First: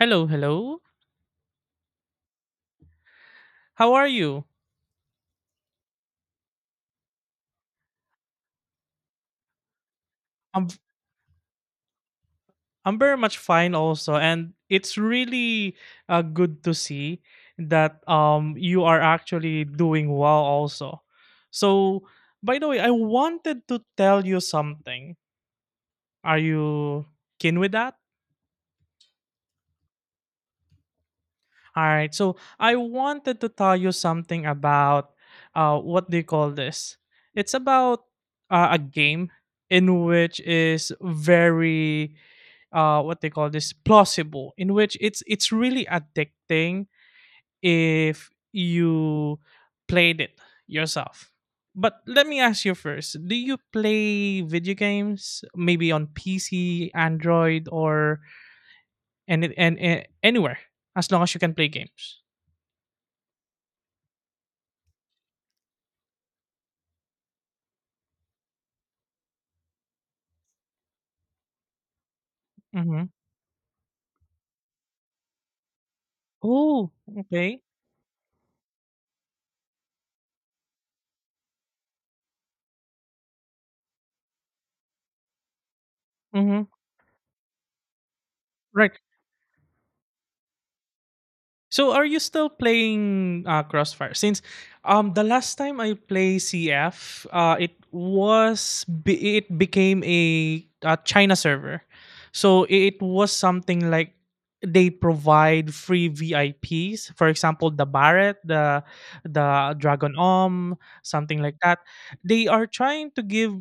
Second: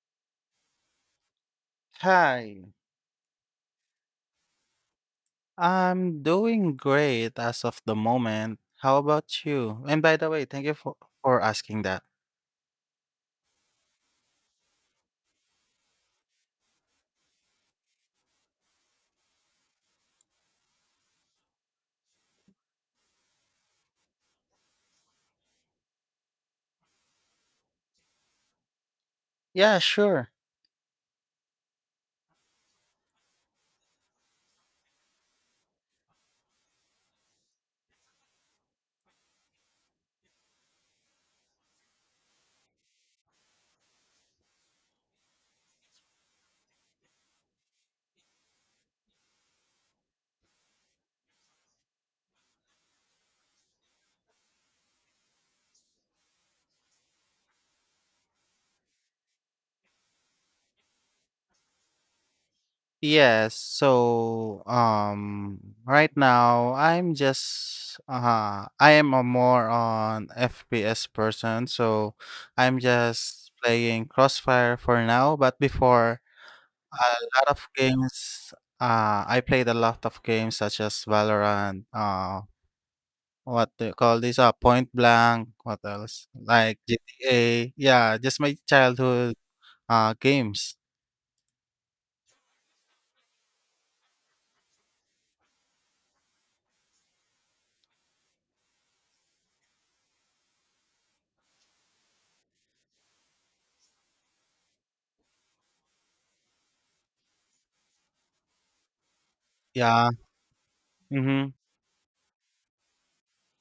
Hello, hello. Hi, How are you? I'm doing great as of the moment. How about you? And by the way, thank I'm you for asking that. I'm very much fine also and it's really good to see that you are actually doing well also. So, by the way, I wanted to tell you something. Are you keen with that? Yeah, sure. All right. So, I wanted to tell you something about what do you call this? It's about a game in which is very what they call this plausible in which it's really addicting if you played it yourself. But let me ask you first, do you play video games maybe on pc, android, or and anywhere as long as you can play games? Yes, so right now I am a more on FPS person, so I'm Mm-hmm. just playing Crossfire for now, but before Oh, a lot okay. of games I played a lot of games such as Valorant. What do you call this, Point Blank, what else? Mm-hmm. Like GTA, yeah, just my Right. childhood, games. So are you still playing Crossfire? Since the last time I play CF, it was it became a China server. So it was something like they provide free VIPs, for example, the Barret, the Yeah. Dragon Om, something Mhm. like that. They are trying to give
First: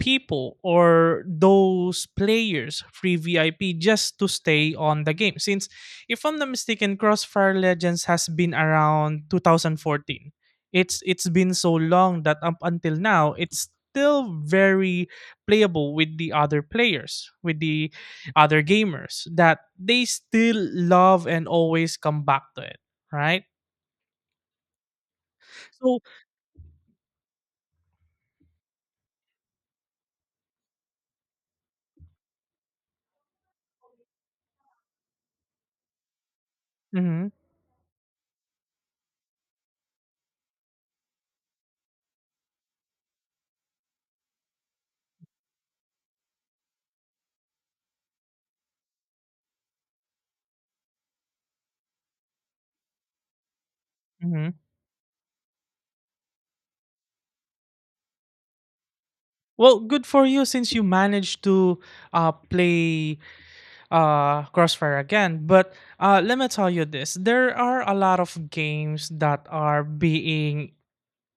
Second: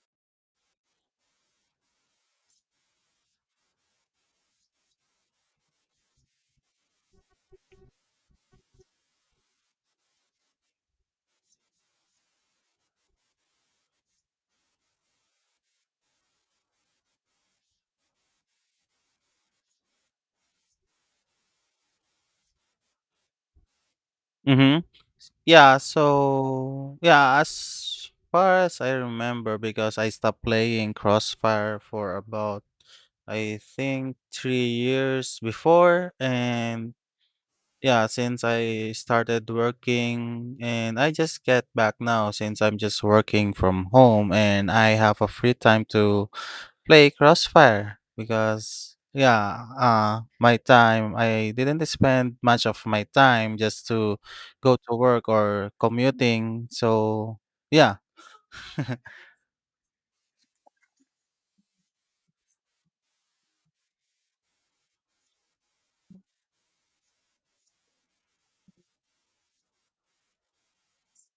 people or those players free VIP just to stay on the game since, if I'm not mistaken, Crossfire Legends has been around 2014. It's been so long that up until now it's still very playable with the other players, with the other gamers, that they still love and always come back to it, right? Mhm. Yeah, So so, yeah, as far as I remember, because I stopped playing Crossfire for about, I think, 3 years before, and mhm, yeah, since I started working, and I just get back now since I'm just working from home and I have a free time to play Crossfire because yeah, my time I didn't spend much of my time just to mhm. go to work or commuting. So yeah. Well, good for you, since you managed to play Crossfire again. But let me tell you this, there are a lot of games that are being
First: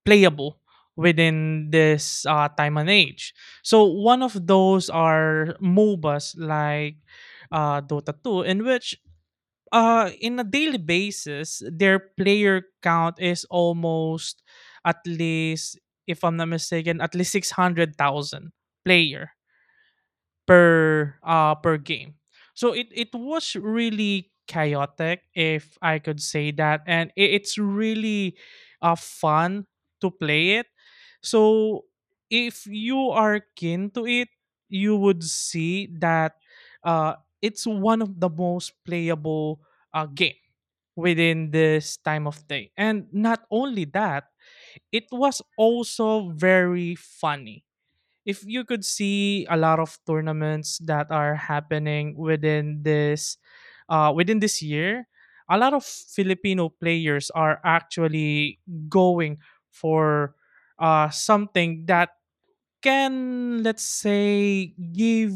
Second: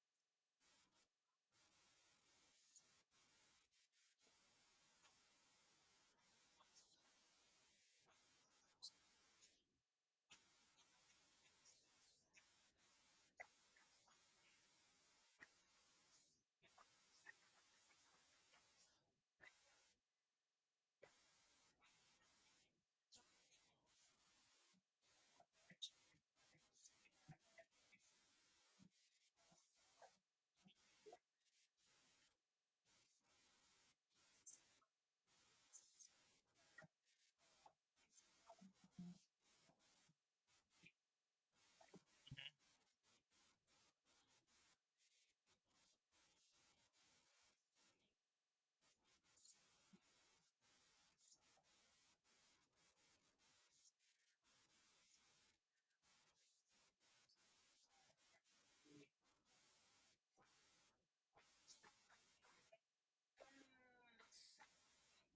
playable within this time and age. So, one of those are MOBAs like Dota 2, in which in a daily basis, their player count is almost, at least, if I'm not mistaken, at least 600,000 player per per game. So it was really chaotic, if I could say that, and it's really fun to play it. So if you are keen to it, you would see that uh it's one of the most playable game within this time of day. And not only that, it was also very funny if you could see a lot of tournaments that are happening within this year. A lot of filipino players are actually going for something that can, let's say, give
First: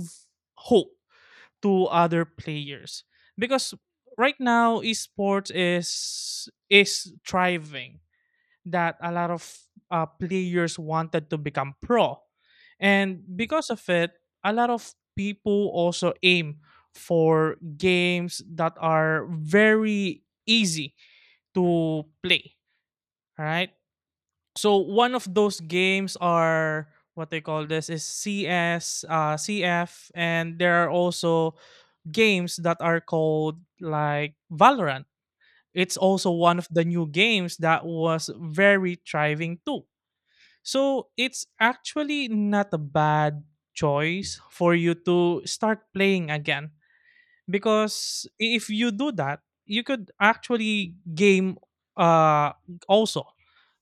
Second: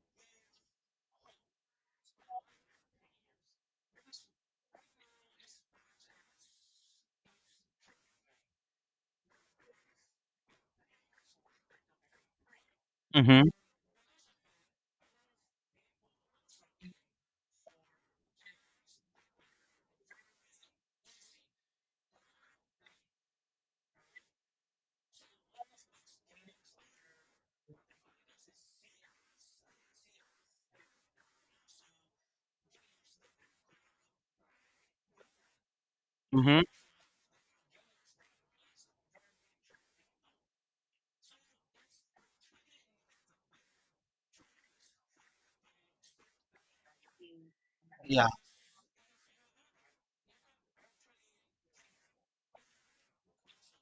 hope to other players because right now esports is thriving, that a lot of players wanted to become pro. And Mhm. because of it, a lot of people also aim for games that are very easy to play. All right. So one of those games are what they call this is CS, CF, and there are also games that are called like Valorant. It's also one Mhm. of the new games that was very thriving too. So it's actually not a bad choice for you to start playing again because Yeah. if you do that, you could actually game uh also.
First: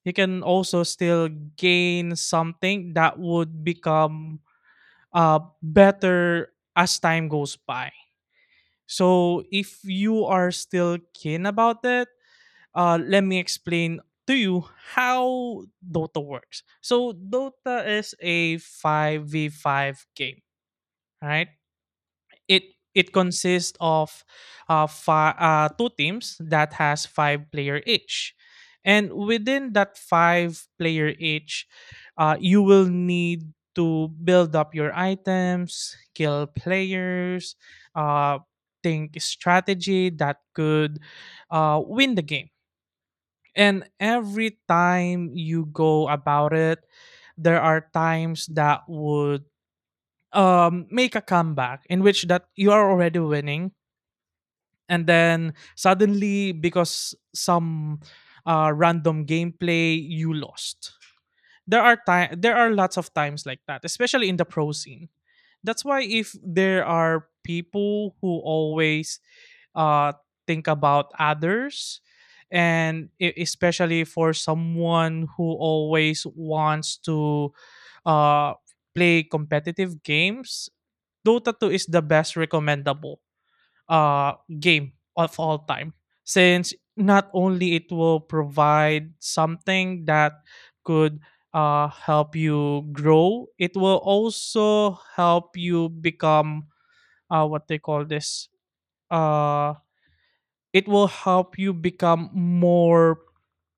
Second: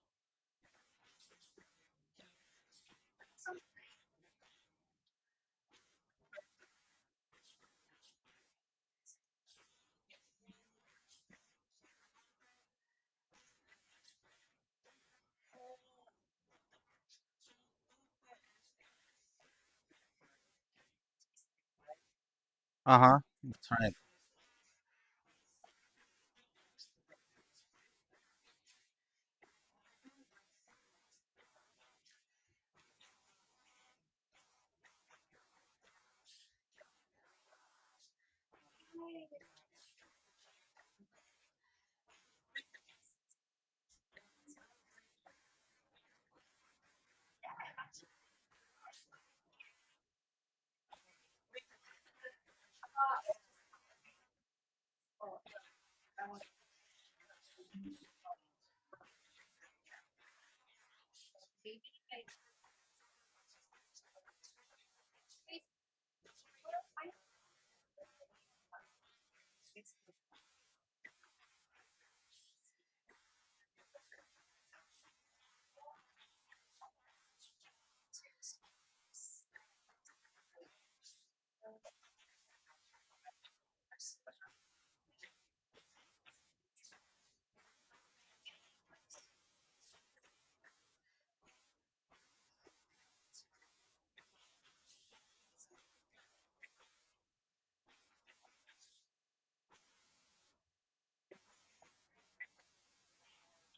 You can also still gain something that would become better as time goes by. So if you are still keen about it, let me explain to you how Dota works. So Dota is a 5v5 game, right? It it Uh-huh. That's consists right. of two teams that has five player each. And within that five player each, you will need to build up your items, kill players, uh, think strategy that could win the game. And every time you go about it, there are times that would make a comeback in which that you are already winning, and then suddenly, because some random gameplay, you lost. There are lots of times like that, especially in the pro scene. That's why, if there are people who always uh think about others, and especially for someone who always wants to uh play competitive games, dota 2 is the best recommendable uh, game of all time, since not only it will provide something that could help you grow, it will also help you become what they call this uh, it will help you become more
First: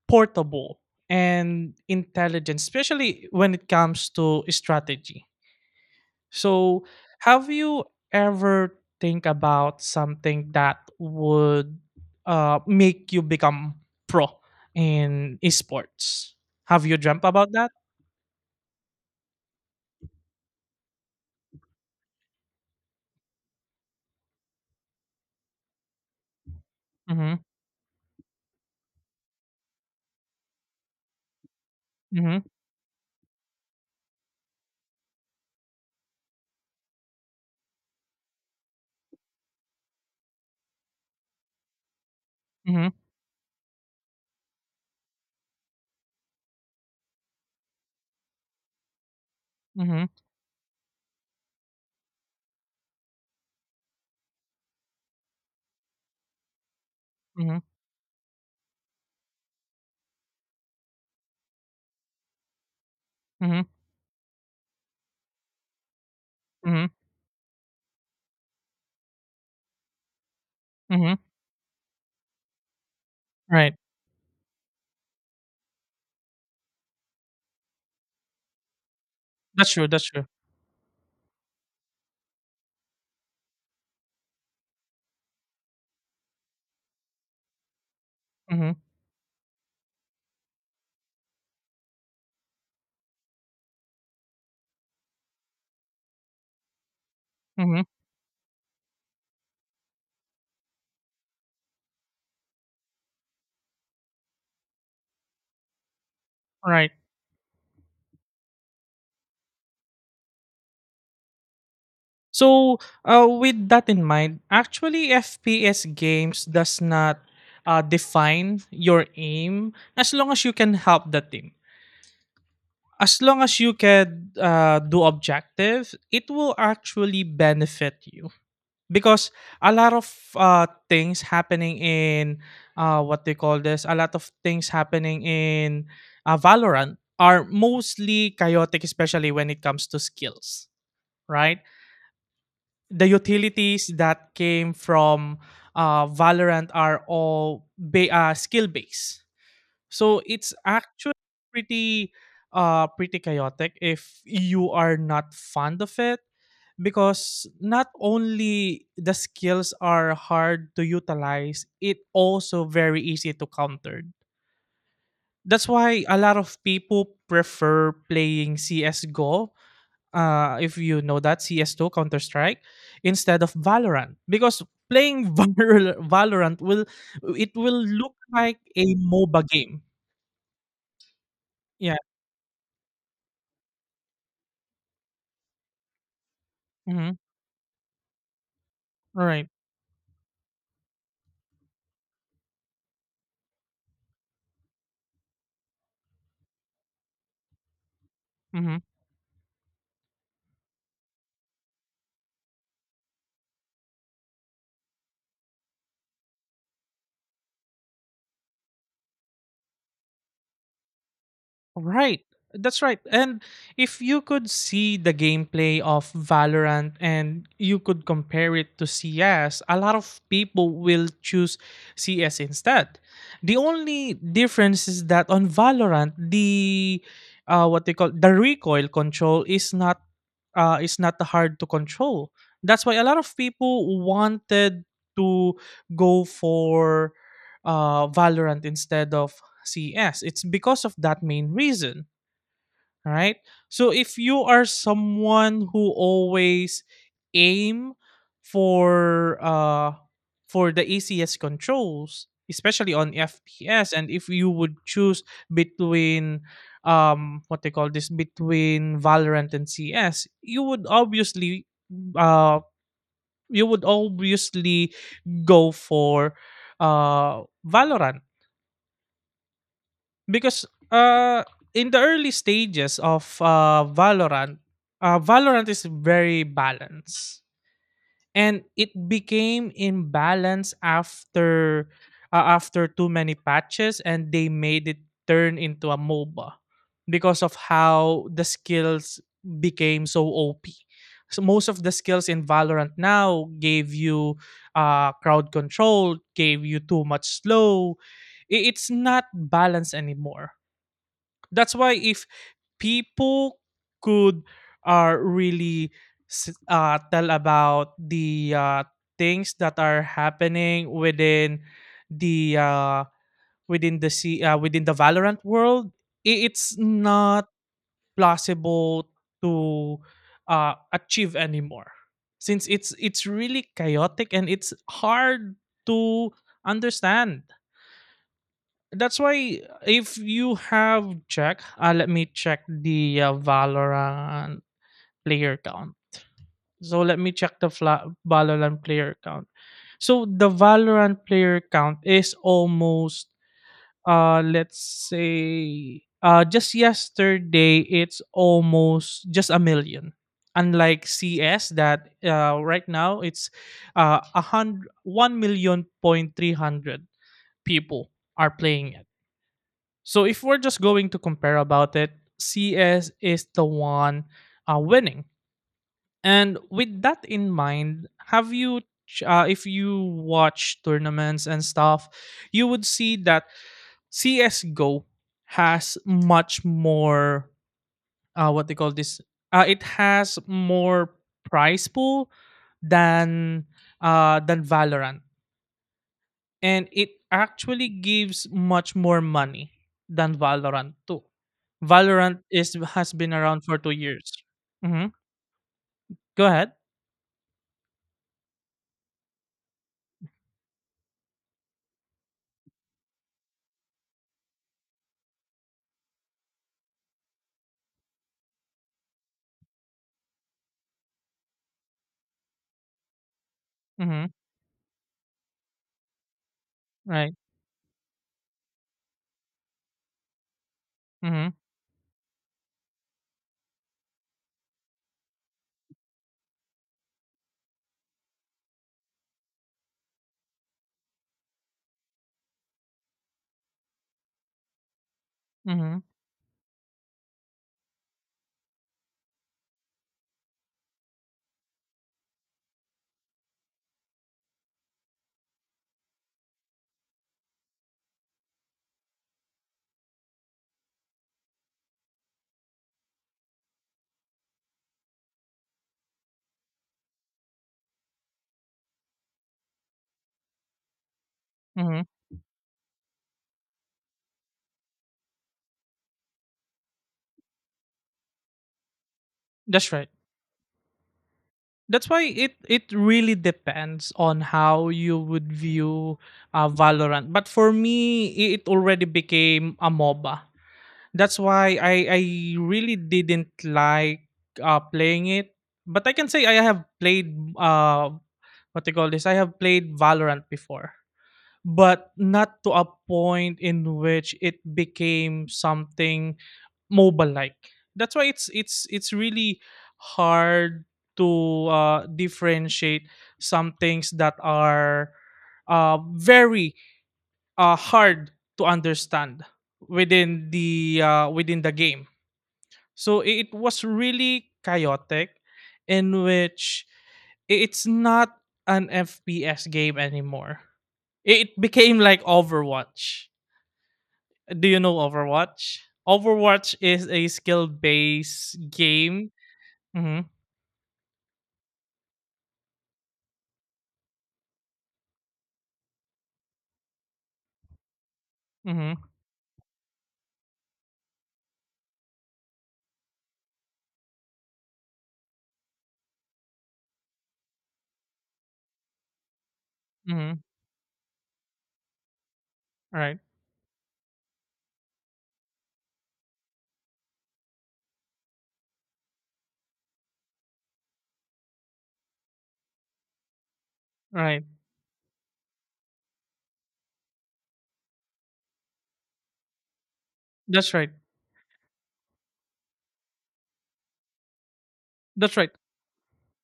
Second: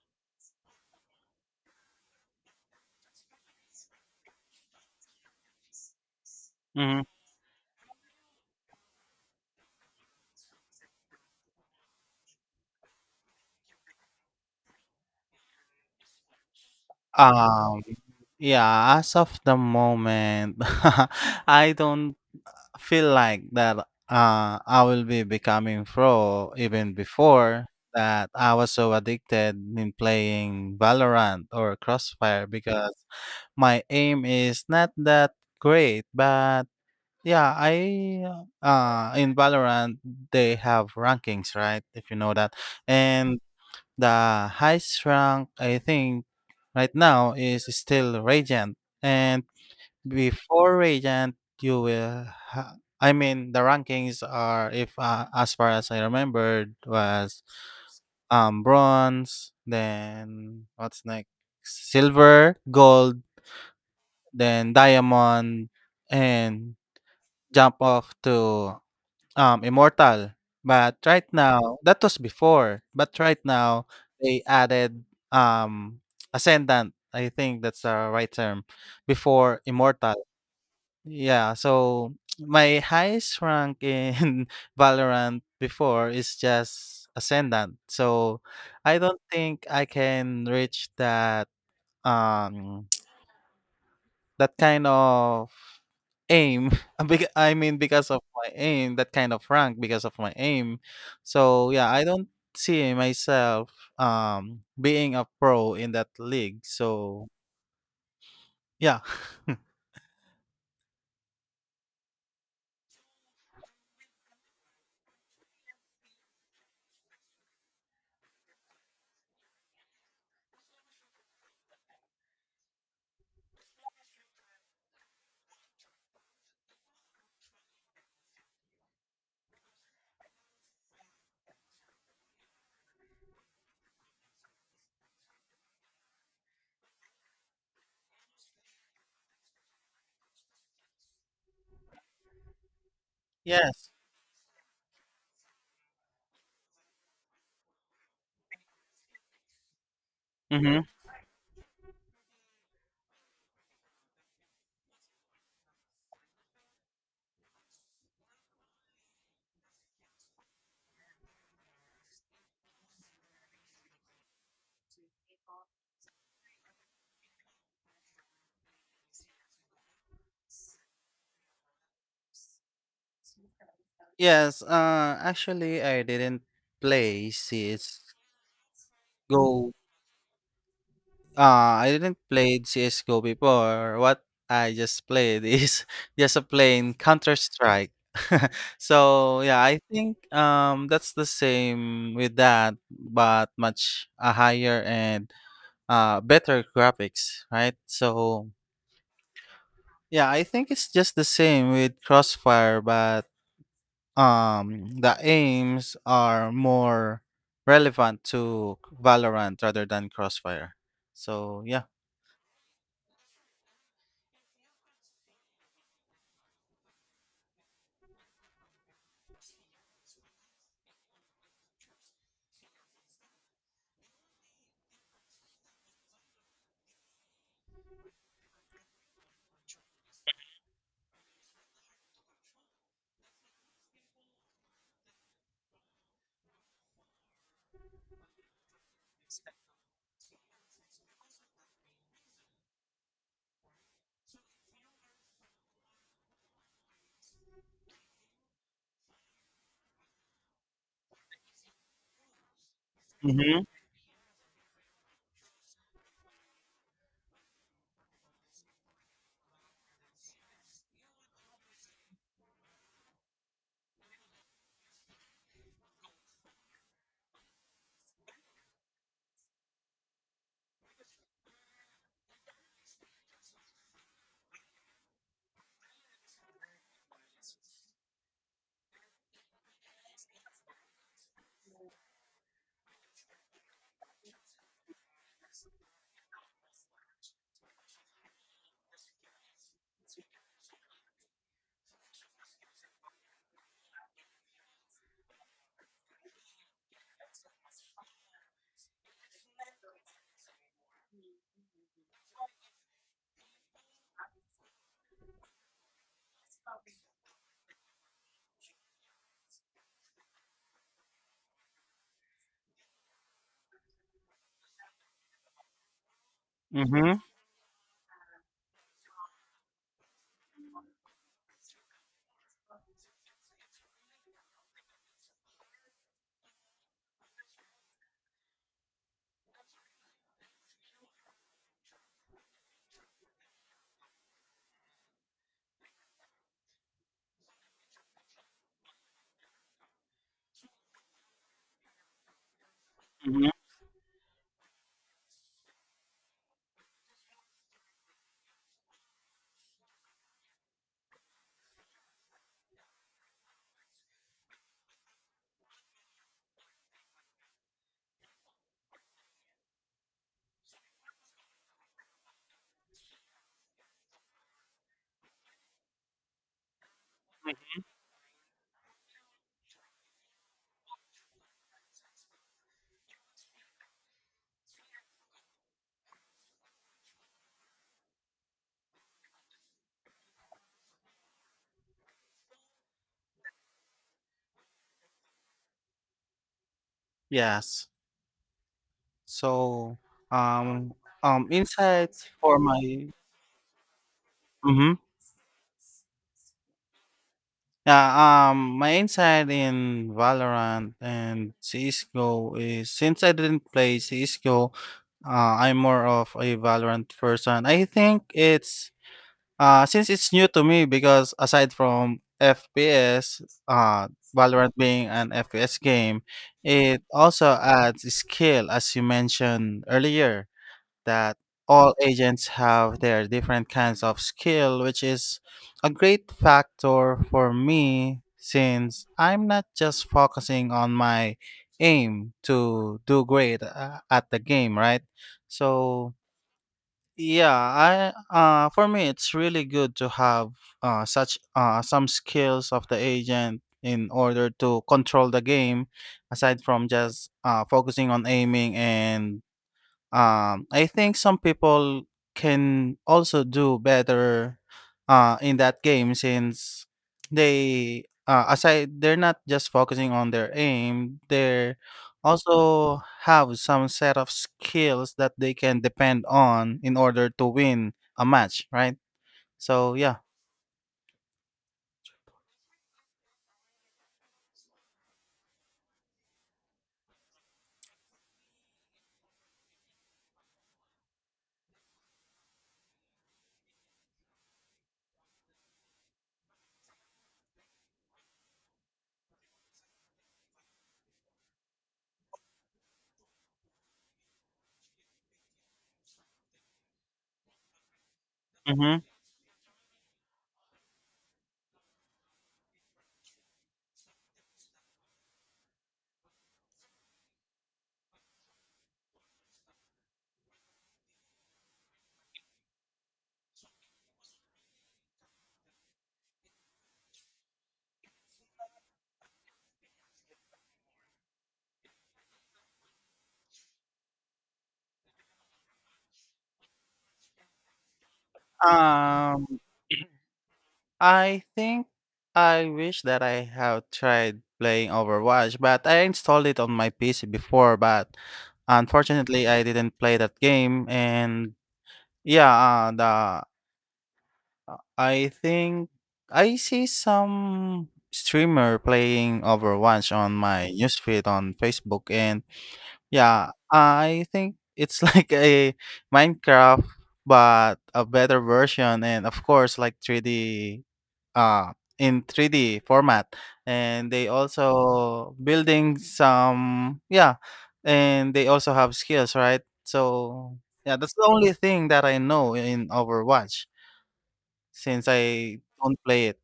portable and intelligent, especially when it comes to strategy. So, Mhm. have you ever think about something that would make you become pro in esports? Have you dreamt about that? Um yeah, as of the moment I don't feel like that I will be becoming pro even Mm-hmm. before that I was so addicted in playing Valorant or Mm-hmm. Crossfire because my aim is not that great, but yeah, I in Valorant they have rankings, right? If you know that. Mm-hmm. And the highest rank I think right now is still Radiant. And Mm-hmm. before Radiant, I mean the rankings are, if as far as I remembered, was Mm-hmm. Bronze, then what's next? Silver, gold, Mm-hmm. then diamond and Mm-hmm. jump off to immortal. But Mm-hmm. right now, that was before, but right Right. now they added um ascendant. I think that's the right term before That's true. That's immortal. true. Yeah, so my highest rank in Valorant before is just Ascendant. So Mm-hmm. I don't think I can reach that um that kind of aim. I mean Mm-hmm. because of my aim, that kind of rank because of my aim. So yeah, I don't see myself being a pro in that league. Right. So yeah. So, with that in mind, actually, FPS games does not define your aim as long as you can help the team. As long as you can do objectives, it will actually benefit you because a lot of things happening in what they call this, a lot of things happening in Valorant are mostly chaotic, especially when it comes to skills, right? The utilities Yes. that came from Valorant are all skill based. So it's Mm-hmm. actually pretty pretty chaotic if you are not fond of it, because not only the skills are hard to utilize, it also very easy to counter. That's why a lot of people prefer playing CS:GO, if you know that, CS2 Counter Strike, instead of Valorant, Yes, because playing actually I didn't Valorant will, play it will CS:GO. look like a MOBA game. I Yeah. didn't play CS:GO before. What I just played is just a plain Mm-hmm. Counter-Strike. All So, right. yeah, I think that's the same with that, but much a higher and better graphics, right? So, Mm-hmm. yeah, I think it's just the same with Crossfire, but the aims are more relevant to Valorant rather than Crossfire. So yeah. Right. That's right. And if you could see the gameplay of Valorant and you could compare it to CS, a lot of people will choose CS instead. The only difference is that on Valorant, the what they call the recoil control is not hard to control. That's why a lot of people wanted to go for Valorant instead of CS. It's because of that main reason, right? So if you are someone who always aim for uh for the ACS controls, especially on Mm-hmm. FPS, and if you would choose between what they call this between Valorant and CS, you would obviously uh you would obviously go for uh Valorant. Because in the early stages of Valorant, Valorant is very balanced. And it became imbalanced after after too many patches, and they made it turn into a MOBA because of how the skills became so OP. So most of the skills in Valorant now gave you crowd control, gave you too much slow. It's not balanced anymore. That's why if people could really tell about the things that are happening the uh, within the sea within the Valorant world, it's Mm-hmm. not plausible to achieve anymore, since it's really chaotic and it's hard to understand. That's why, if you have check, let me check the Valorant player count. So let me check the Valorant player count. So the Valorant player count is almost Hmm. Let's say just yesterday it's almost just a million. Unlike CS that right now it's a hundred one million point three hundred people are playing. So if we're just going to compare about it, CS is the one winning. And with that in mind, have you, if you watch tournaments and stuff, you would see that CSGO has much more, what they call this, it has more prize pool than than Valorant, and it Yes. actually gives much more money So than um Valorant too. Insights Valorant for is my. has been around for 2 years. Mm-hmm. Hmm. Go ahead. Yeah, my insight in Valorant and CSGO is, since I didn't play CSGO, I'm more of a Valorant person. I think it's since it's new to me, because aside from FPS, uh, Hmm. Valorant being an FPS game, it Right. also adds skill, as you mentioned earlier, that Hmm. all agents have their different kinds of skill, which is a great factor for me since I'm not just focusing on my aim to do great at the game, right? Hmm. So yeah, I for me it's really good to have such some skills of the agent in order to control the game aside from just focusing on aiming. And I think some people can also do better in that game, since they're not just focusing on their aim, they Hmm. also have some set of skills that they can depend on in order to win a match, right? That's So right. yeah. That's why it really depends on how you would view Valorant. But for me, it already became a MOBA. That's why I really didn't like playing it. But I can say I have played uh what they call this, I have played Valorant before, but not to a point in which it became something mobile like. That's why it's it's Mm-hmm. it's really hard to differentiate some things that are very hard to understand within the game. So it was really chaotic, in which it's not an FPS game anymore. It became like Overwatch. Do you know Overwatch? Overwatch is a skill based game. um Mm-hmm. I think I wish that I have tried playing Overwatch, but I installed it on my PC before, but Mm-hmm. unfortunately I didn't play that game. And yeah, the I think I see some streamer playing Overwatch on Mm-hmm. my newsfeed on Facebook, and Right. yeah, I think it's like a Minecraft, but a better version, and of course, like 3D, uh, in 3D format. And they Right. also building some, yeah, and they also have skills, right? So That's right. yeah, that's the only thing that I know in Overwatch since That's right. I don't play it.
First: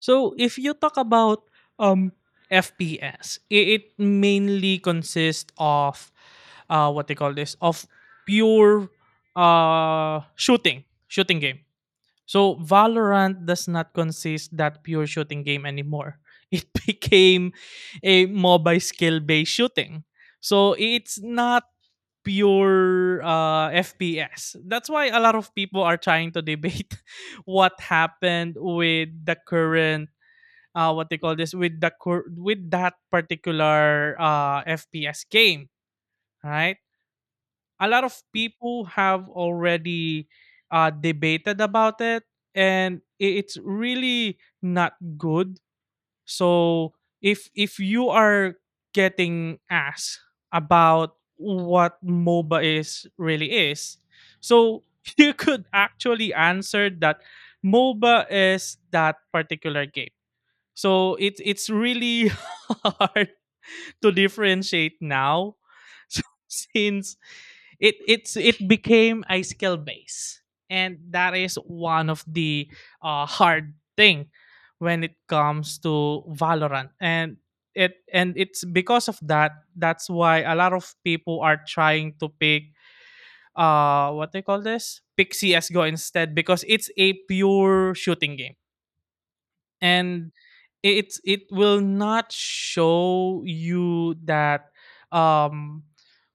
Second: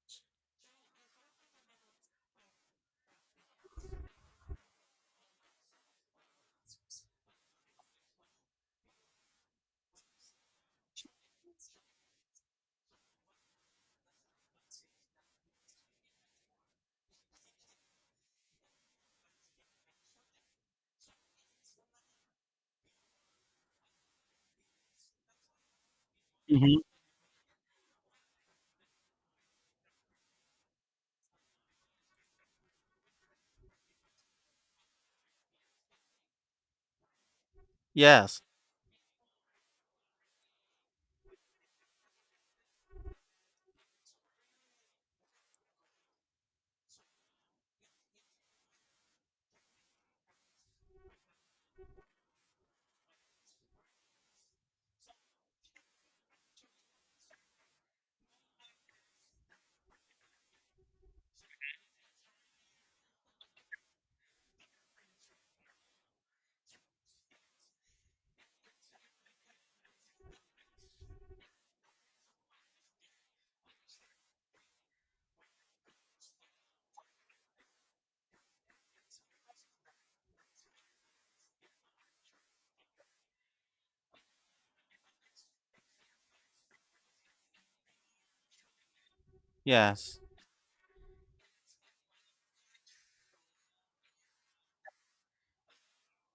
So if you talk about um FPS, it mainly consists of what they call this of pure uh shooting shooting game. So Valorant does not consist that pure shooting game anymore. It became a mobile skill based shooting. So it's not pure FPS. That's why a lot of people are trying to Hmm. debate what happened with the current what they call this with the cur- with that particular FPS game, right? A lot of Yes, people have already debated about it, and it's really not good. So if you are getting asked about what MOBA is really is, so you could actually answer that MOBA is that particular game, so it's really hard to differentiate now, so since it became a skill base, and that is one of the hard thing when it comes to Valorant. And it's because of that, that's why a lot of people are trying to pick what they call this pick CSGO instead because it's a pure shooting game. yes. And it will not show you that um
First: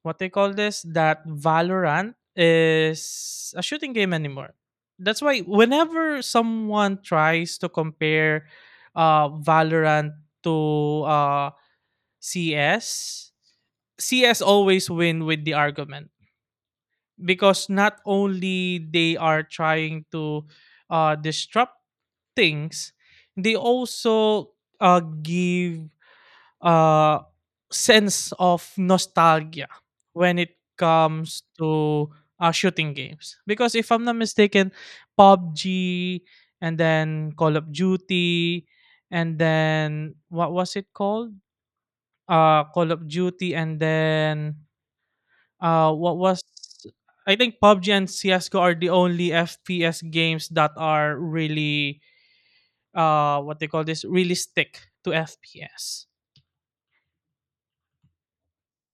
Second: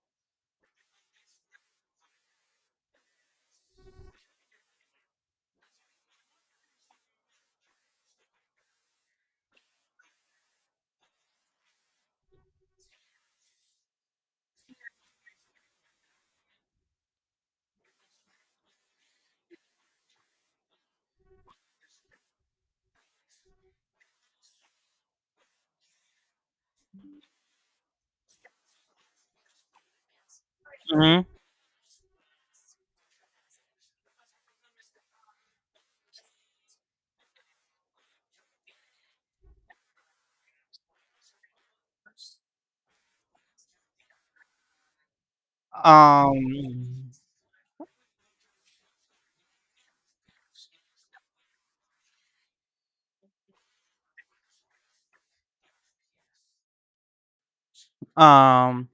what they call this that Valorant is a shooting game anymore. That's why whenever someone tries to compare Valorant to uh CS, CS always win with the argument because not only they are trying to disrupt things, they also give a sense of nostalgia when it Hmm. comes to shooting games. Because if I'm not mistaken, PUBG and then Call of Duty, and then what was it called? Call of Duty and then what Um, was I think PUBG and CS:GO are the only FPS games that are really what they call this really stick to FPS. um,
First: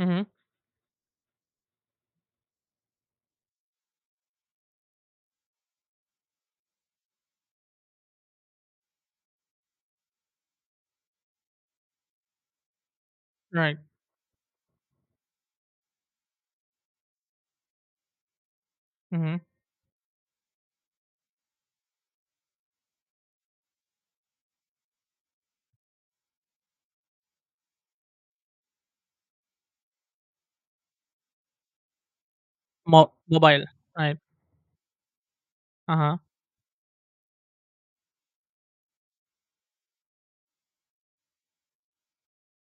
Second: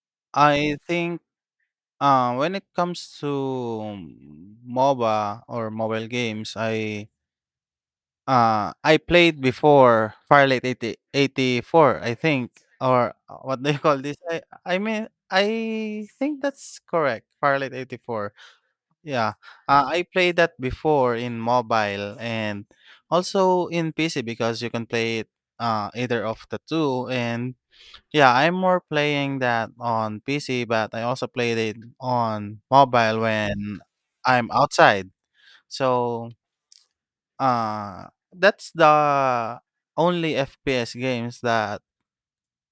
Mm-hmm. I think. When it comes to MOBA or mobile games, I played before Firelight 80 eighty four, I think, or what do you Right. call this? I mean, I think that's correct. Firelight 84. Yeah. Mm-hmm. I played that before in mobile and also in PC, because you can play it either of the two, and yeah, I'm more playing that on PC, but I also played it on mobile Mobile. when Right. I'm outside. Uh huh. So, uh, that's the only FPS games that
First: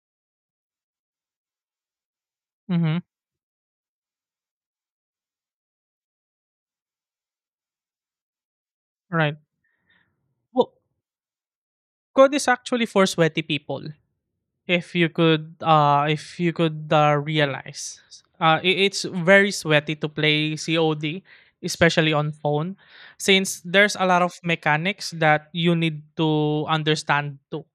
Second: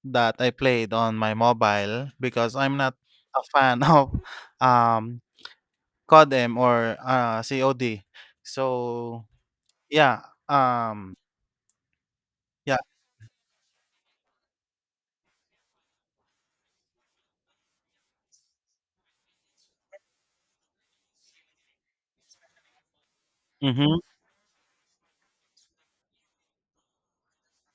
that I played on my mobile, because I'm not Mm-hmm. a fan of um CODM or COD. So, Right. yeah, Well, um code is yeah. actually for sweaty people. If you could realize it's very sweaty to play COD especially on phone, since Mhm. there's a lot of mechanics that you need to understand too,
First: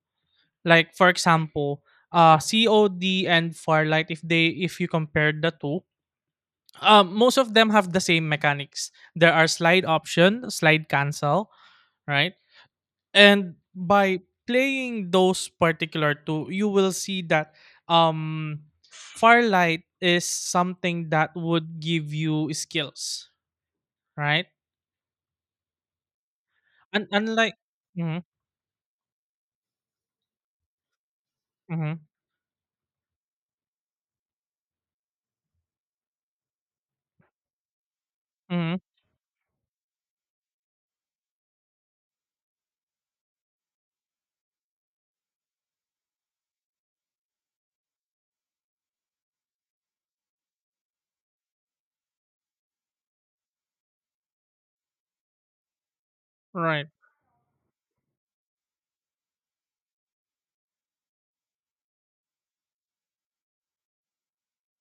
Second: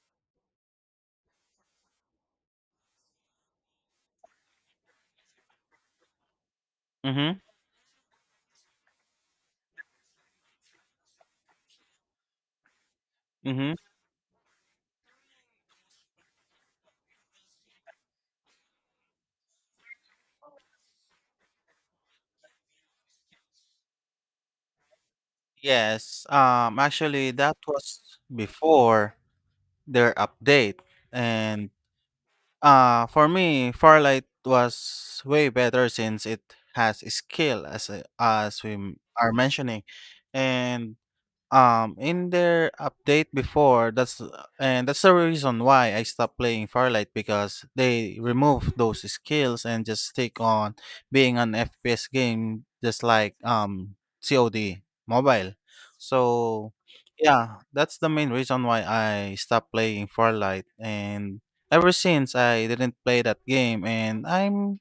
like for example COD and Farlight. If they if you compare the two, most Mhm. of them have the same mechanics. There are slide option, slide cancel, right? And Mhm. by playing those particular two, you will see that um Firelight is something that would give you skills, right? Yes. And Actually unlike... that was Mm-hmm. before their update. And Mm-hmm. For me, Farlight was way better since it has skill as we Mm-hmm. Are mentioning. And in their update before, that's and that's the reason why I stopped playing Firelight, because they removed those skills and just stick on being an FPS game, just like COD mobile. So Right. yeah, that's the main reason why I stopped playing Firelight, and ever since I didn't play that game, and I'm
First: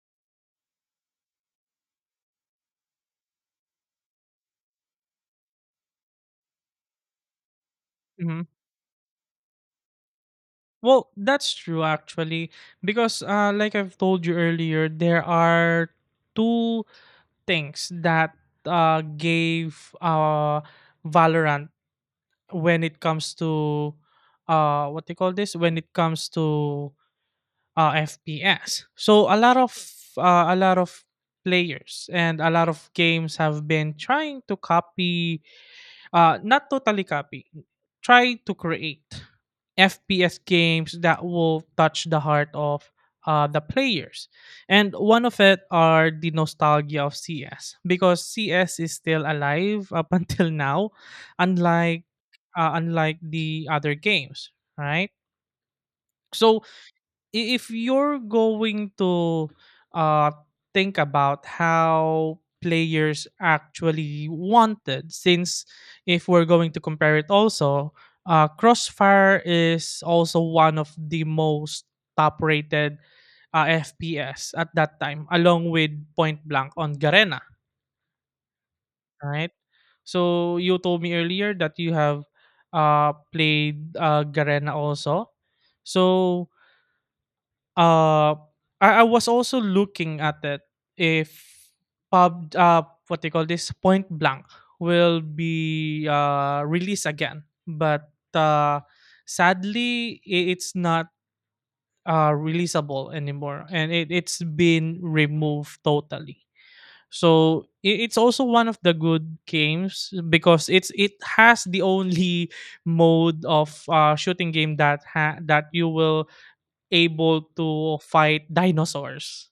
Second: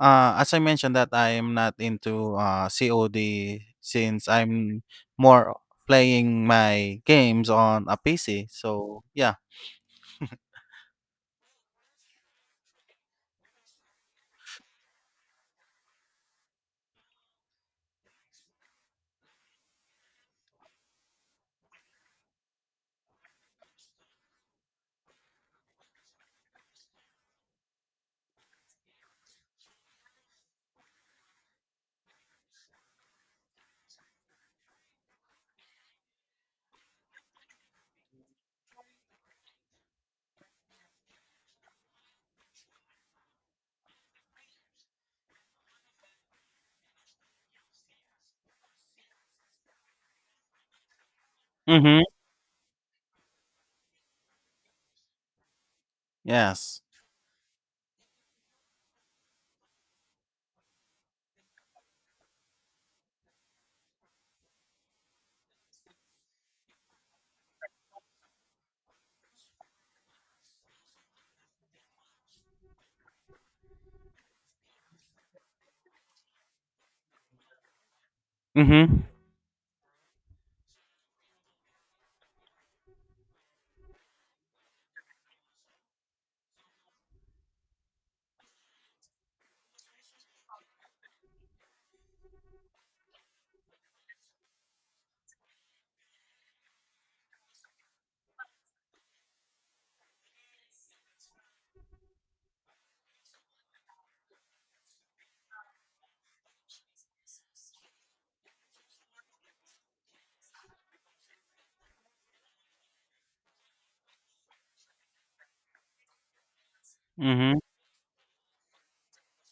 as I mentioned that I am not into, COD, since I'm more playing my games on a Mm-hmm. PC. So, yeah. Well, that's true actually, because like I've told you earlier, there are two things that gave Valorant when it comes to what do you call this when it comes to FPS. So a lot of players and a lot of games have been trying to copy, not totally copy, try to create FPS games that will touch the heart of the players. And one of it are the nostalgia of CS, because CS is still alive up until now, Mhm. unlike unlike the other games, right? So Yes. If you're going to uh, think about how players actually wanted, since if we're going to compare it also, Crossfire is also one of the most top rated FPS at that time, along with Point Blank on Garena, Mhm. right? So you told me earlier that you have played Garena also. So uh, I was also looking at it, if pub what they call this Point Blank will be released again, but sadly it's not releasable anymore, and it's been removed totally. So it's also one of the good games, because it has the only mode of shooting game that that you will able Mhm. to fight dinosaurs,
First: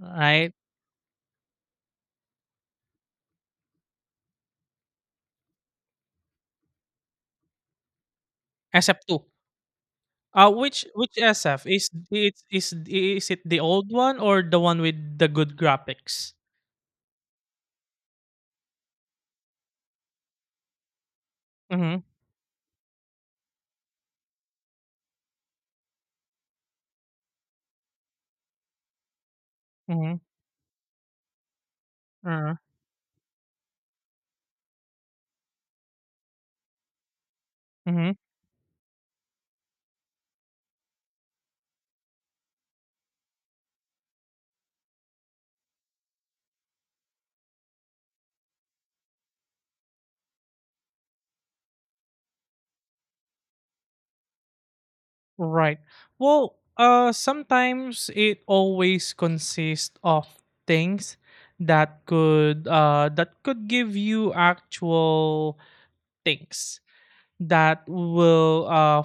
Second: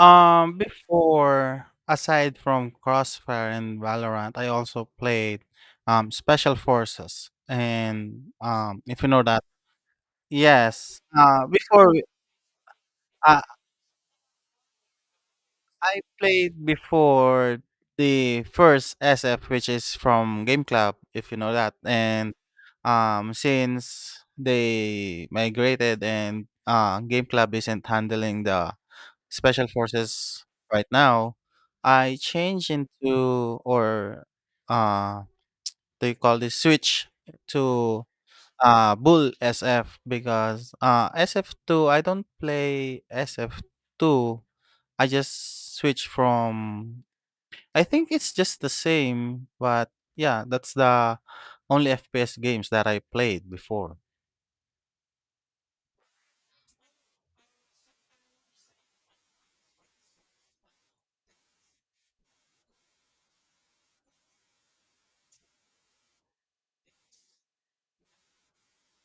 right? before, aside from Crossfire and Valorant, I also played, Special Forces, and, if you SF2. know that. Uh, which Yes. which SF is Before, it is is it uh the old one or the one with the good I graphics? played before the first SF, which is from Game Club, if you know that. Mhm. And since they migrated and Game Club isn't handling the special Mhm. forces right now, I Uh, changed into, or uh, they call this, switch to mhm. Bull SF, because SF two, I don't play SF two. I just switch from I think it's just the same, but yeah, that's the only FPS games that I played before. Right. Well, sometimes it always consists of things that could give you actual things that will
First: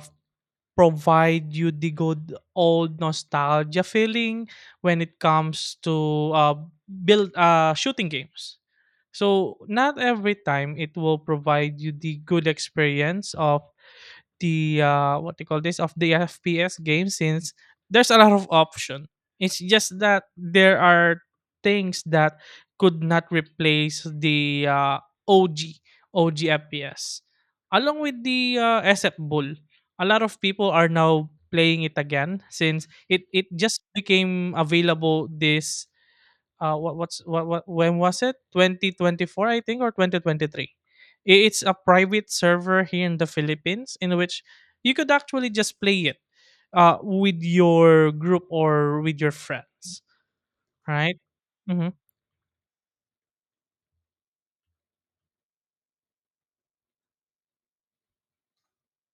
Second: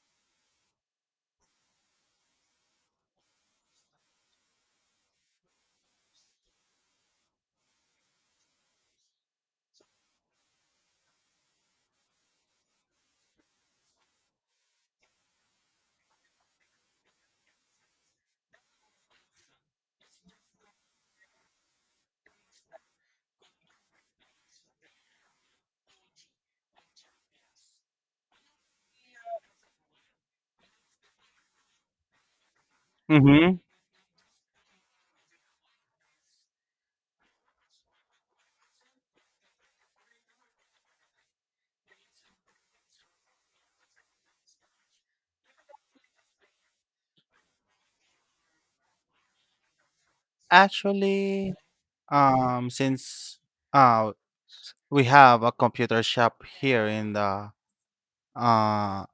provide you the good old nostalgia feeling when it comes to build shooting games. So not every time it will provide you the good experience of the what do you call this of the FPS game, since there's a lot of option. It's just that there are things that could not replace the OG OG FPS. Along with the SF Bull, a lot of people are now playing it again, since it Mhm. just became available this... what what's what when was it, 2024 I think, or 2023? It's a private server here in the Philippines, in which you could actually just play it with your group or with your friends, right? Actually, Mm-hmm. Since uh, we have a computer shop uh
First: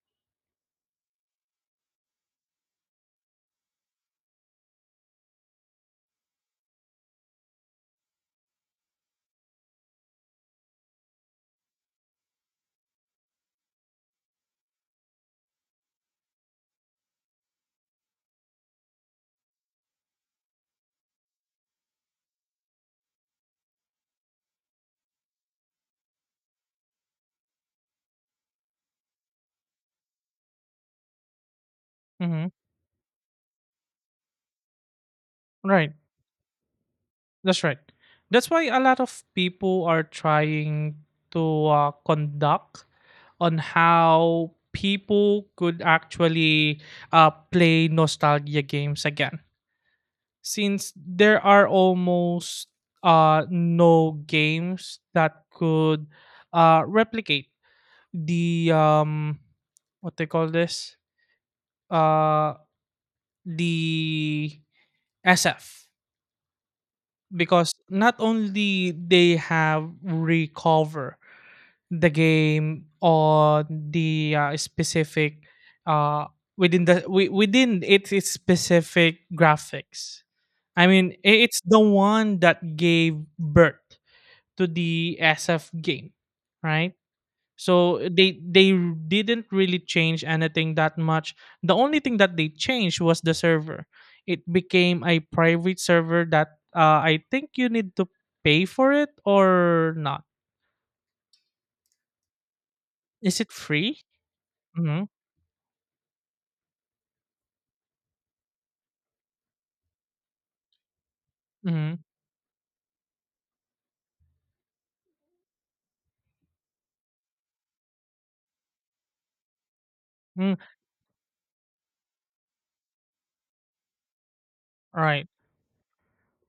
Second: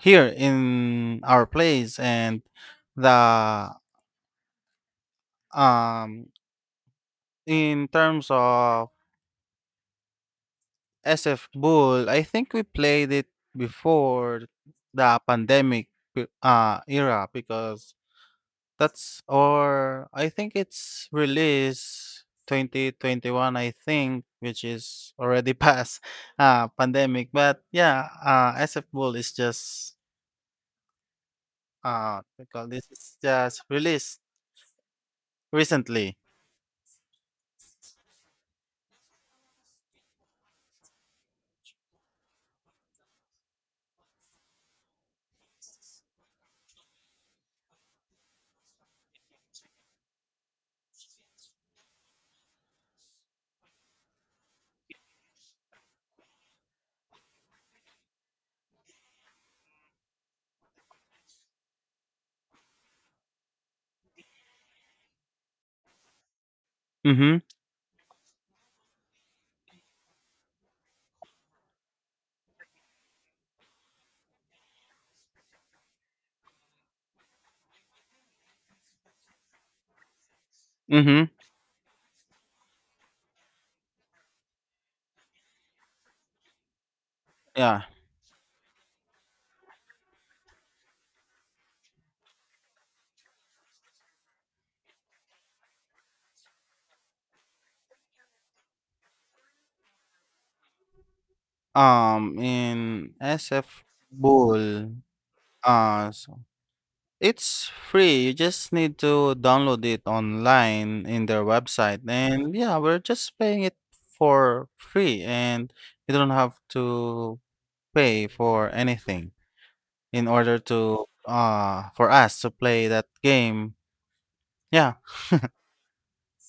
here in our place, and the um in terms of SF Bull, I think we played it before the pandemic era, because That's or I think it's released 2021, I think, which is already past pandemic. But yeah, SF Bull is just, Mm-hmm. because this is just released Right. recently. That's right. That's why a lot of people are trying to conduct on how people could actually play nostalgia games again, since there are almost no games that could replicate the what they call this uh the SF. Mm-hmm. Because not only they have recover the game on the specific, uh within within its specific graphics. I mean, Mm-hmm. It's the one that gave birth to the SF game, right? Yeah. So they didn't really change anything that much. The only thing that they changed was the server. It became a private server that, I think you need to pay for it, or not. In Is it SF free? Bull, Mm-hmm. uh, It's free. You just need to download it online in their Mm-hmm. website. And yeah, we're just paying it for free and you don't have to pay for anything in Mm, order to for us to play that game. Yeah. right.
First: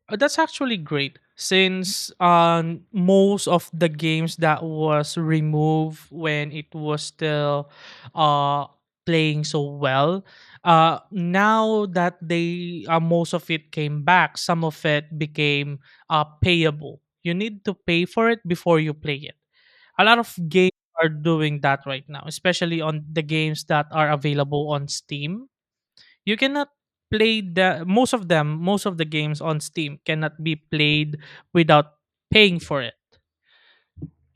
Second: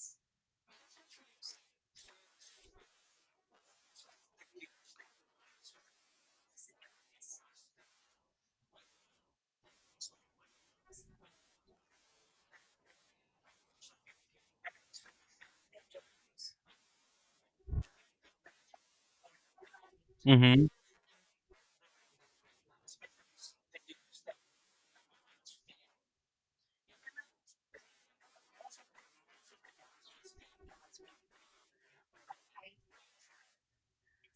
That's actually great, since most of the games that was removed when it was still uh playing so well, now that they most of it came back. Some of it became payable. You need to pay for it before you play it. A lot of Mm-hmm. games are doing that right now, especially on the games that are available on Steam. You cannot play the most of them most of the games on Steam cannot be played without paying for it,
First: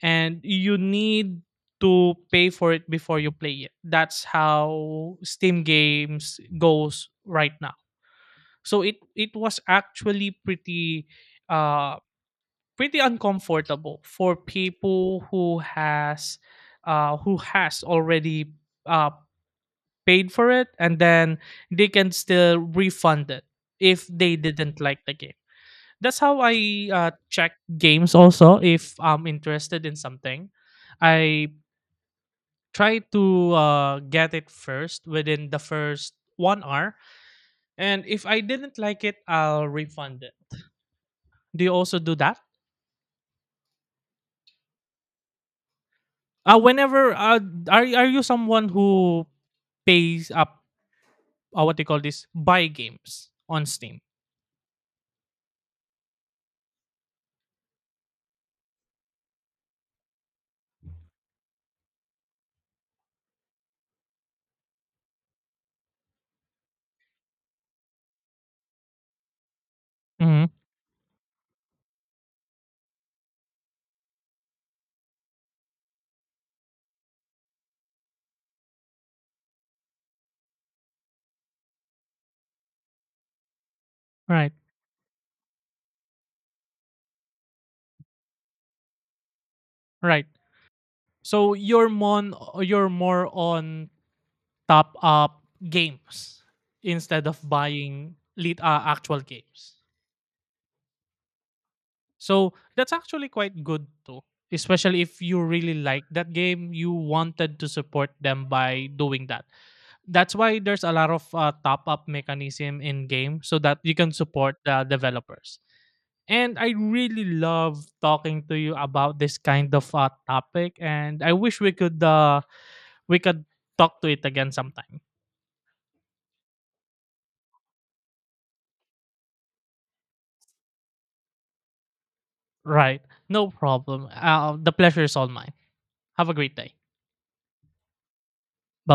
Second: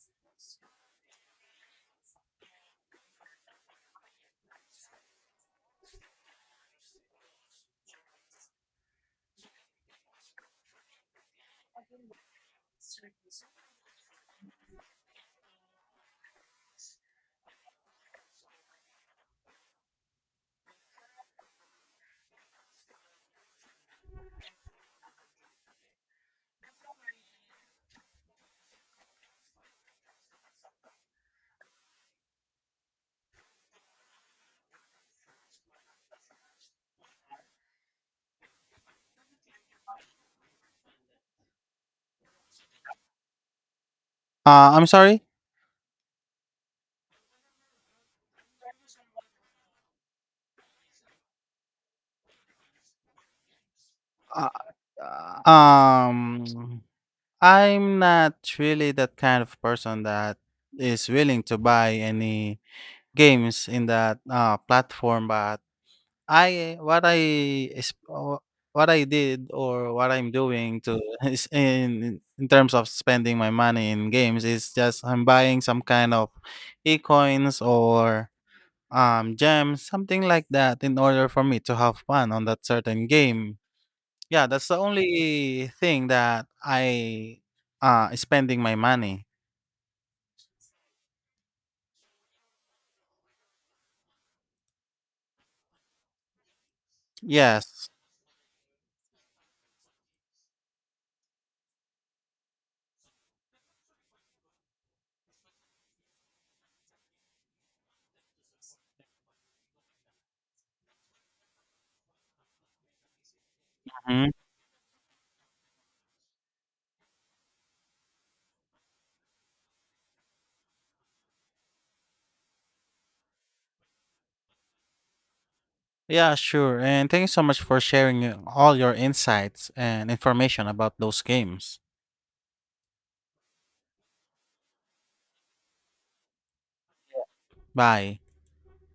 and you need to pay for it before you play it. That's how Steam games goes right now. So it was actually uh pretty uncomfortable for people who has, who has already uh paid for it, and then they can still refund it if they didn't like the game. That's how I check games also, if I'm interested in something. I try to get it first within the first 1 hour. And if I didn't like it, I'll refund it. Do you also do that? I'm sorry. Whenever Are you someone who pays up what they call this buy games on Steam? Uh, uh, Um I'm not really that kind of person that is willing to buy any games in that platform, but I what I is what I did or what I'm Mm-hmm. doing to is, in terms of spending my money in games, is just I'm buying some kind of e-coins or gems, something like that, in order for me to have fun on that certain game. Yeah, Right, that's the only thing that I is spending my money. right. So you're more on top up games instead of Yes. buying lit actual games. So that's actually quite good too, especially if you really like that game, you wanted to support them by doing that. That's why there's a lot of top up mechanism in game, so that you can Mhm. support the developers. And I really love talking to you about this kind of topic, and I wish we could talk to it again sometime. Yeah, sure. And thank you so much for sharing all your insights and information about those games. Right. No problem. The pleasure is all mine. Have a great day. Bye. Bye.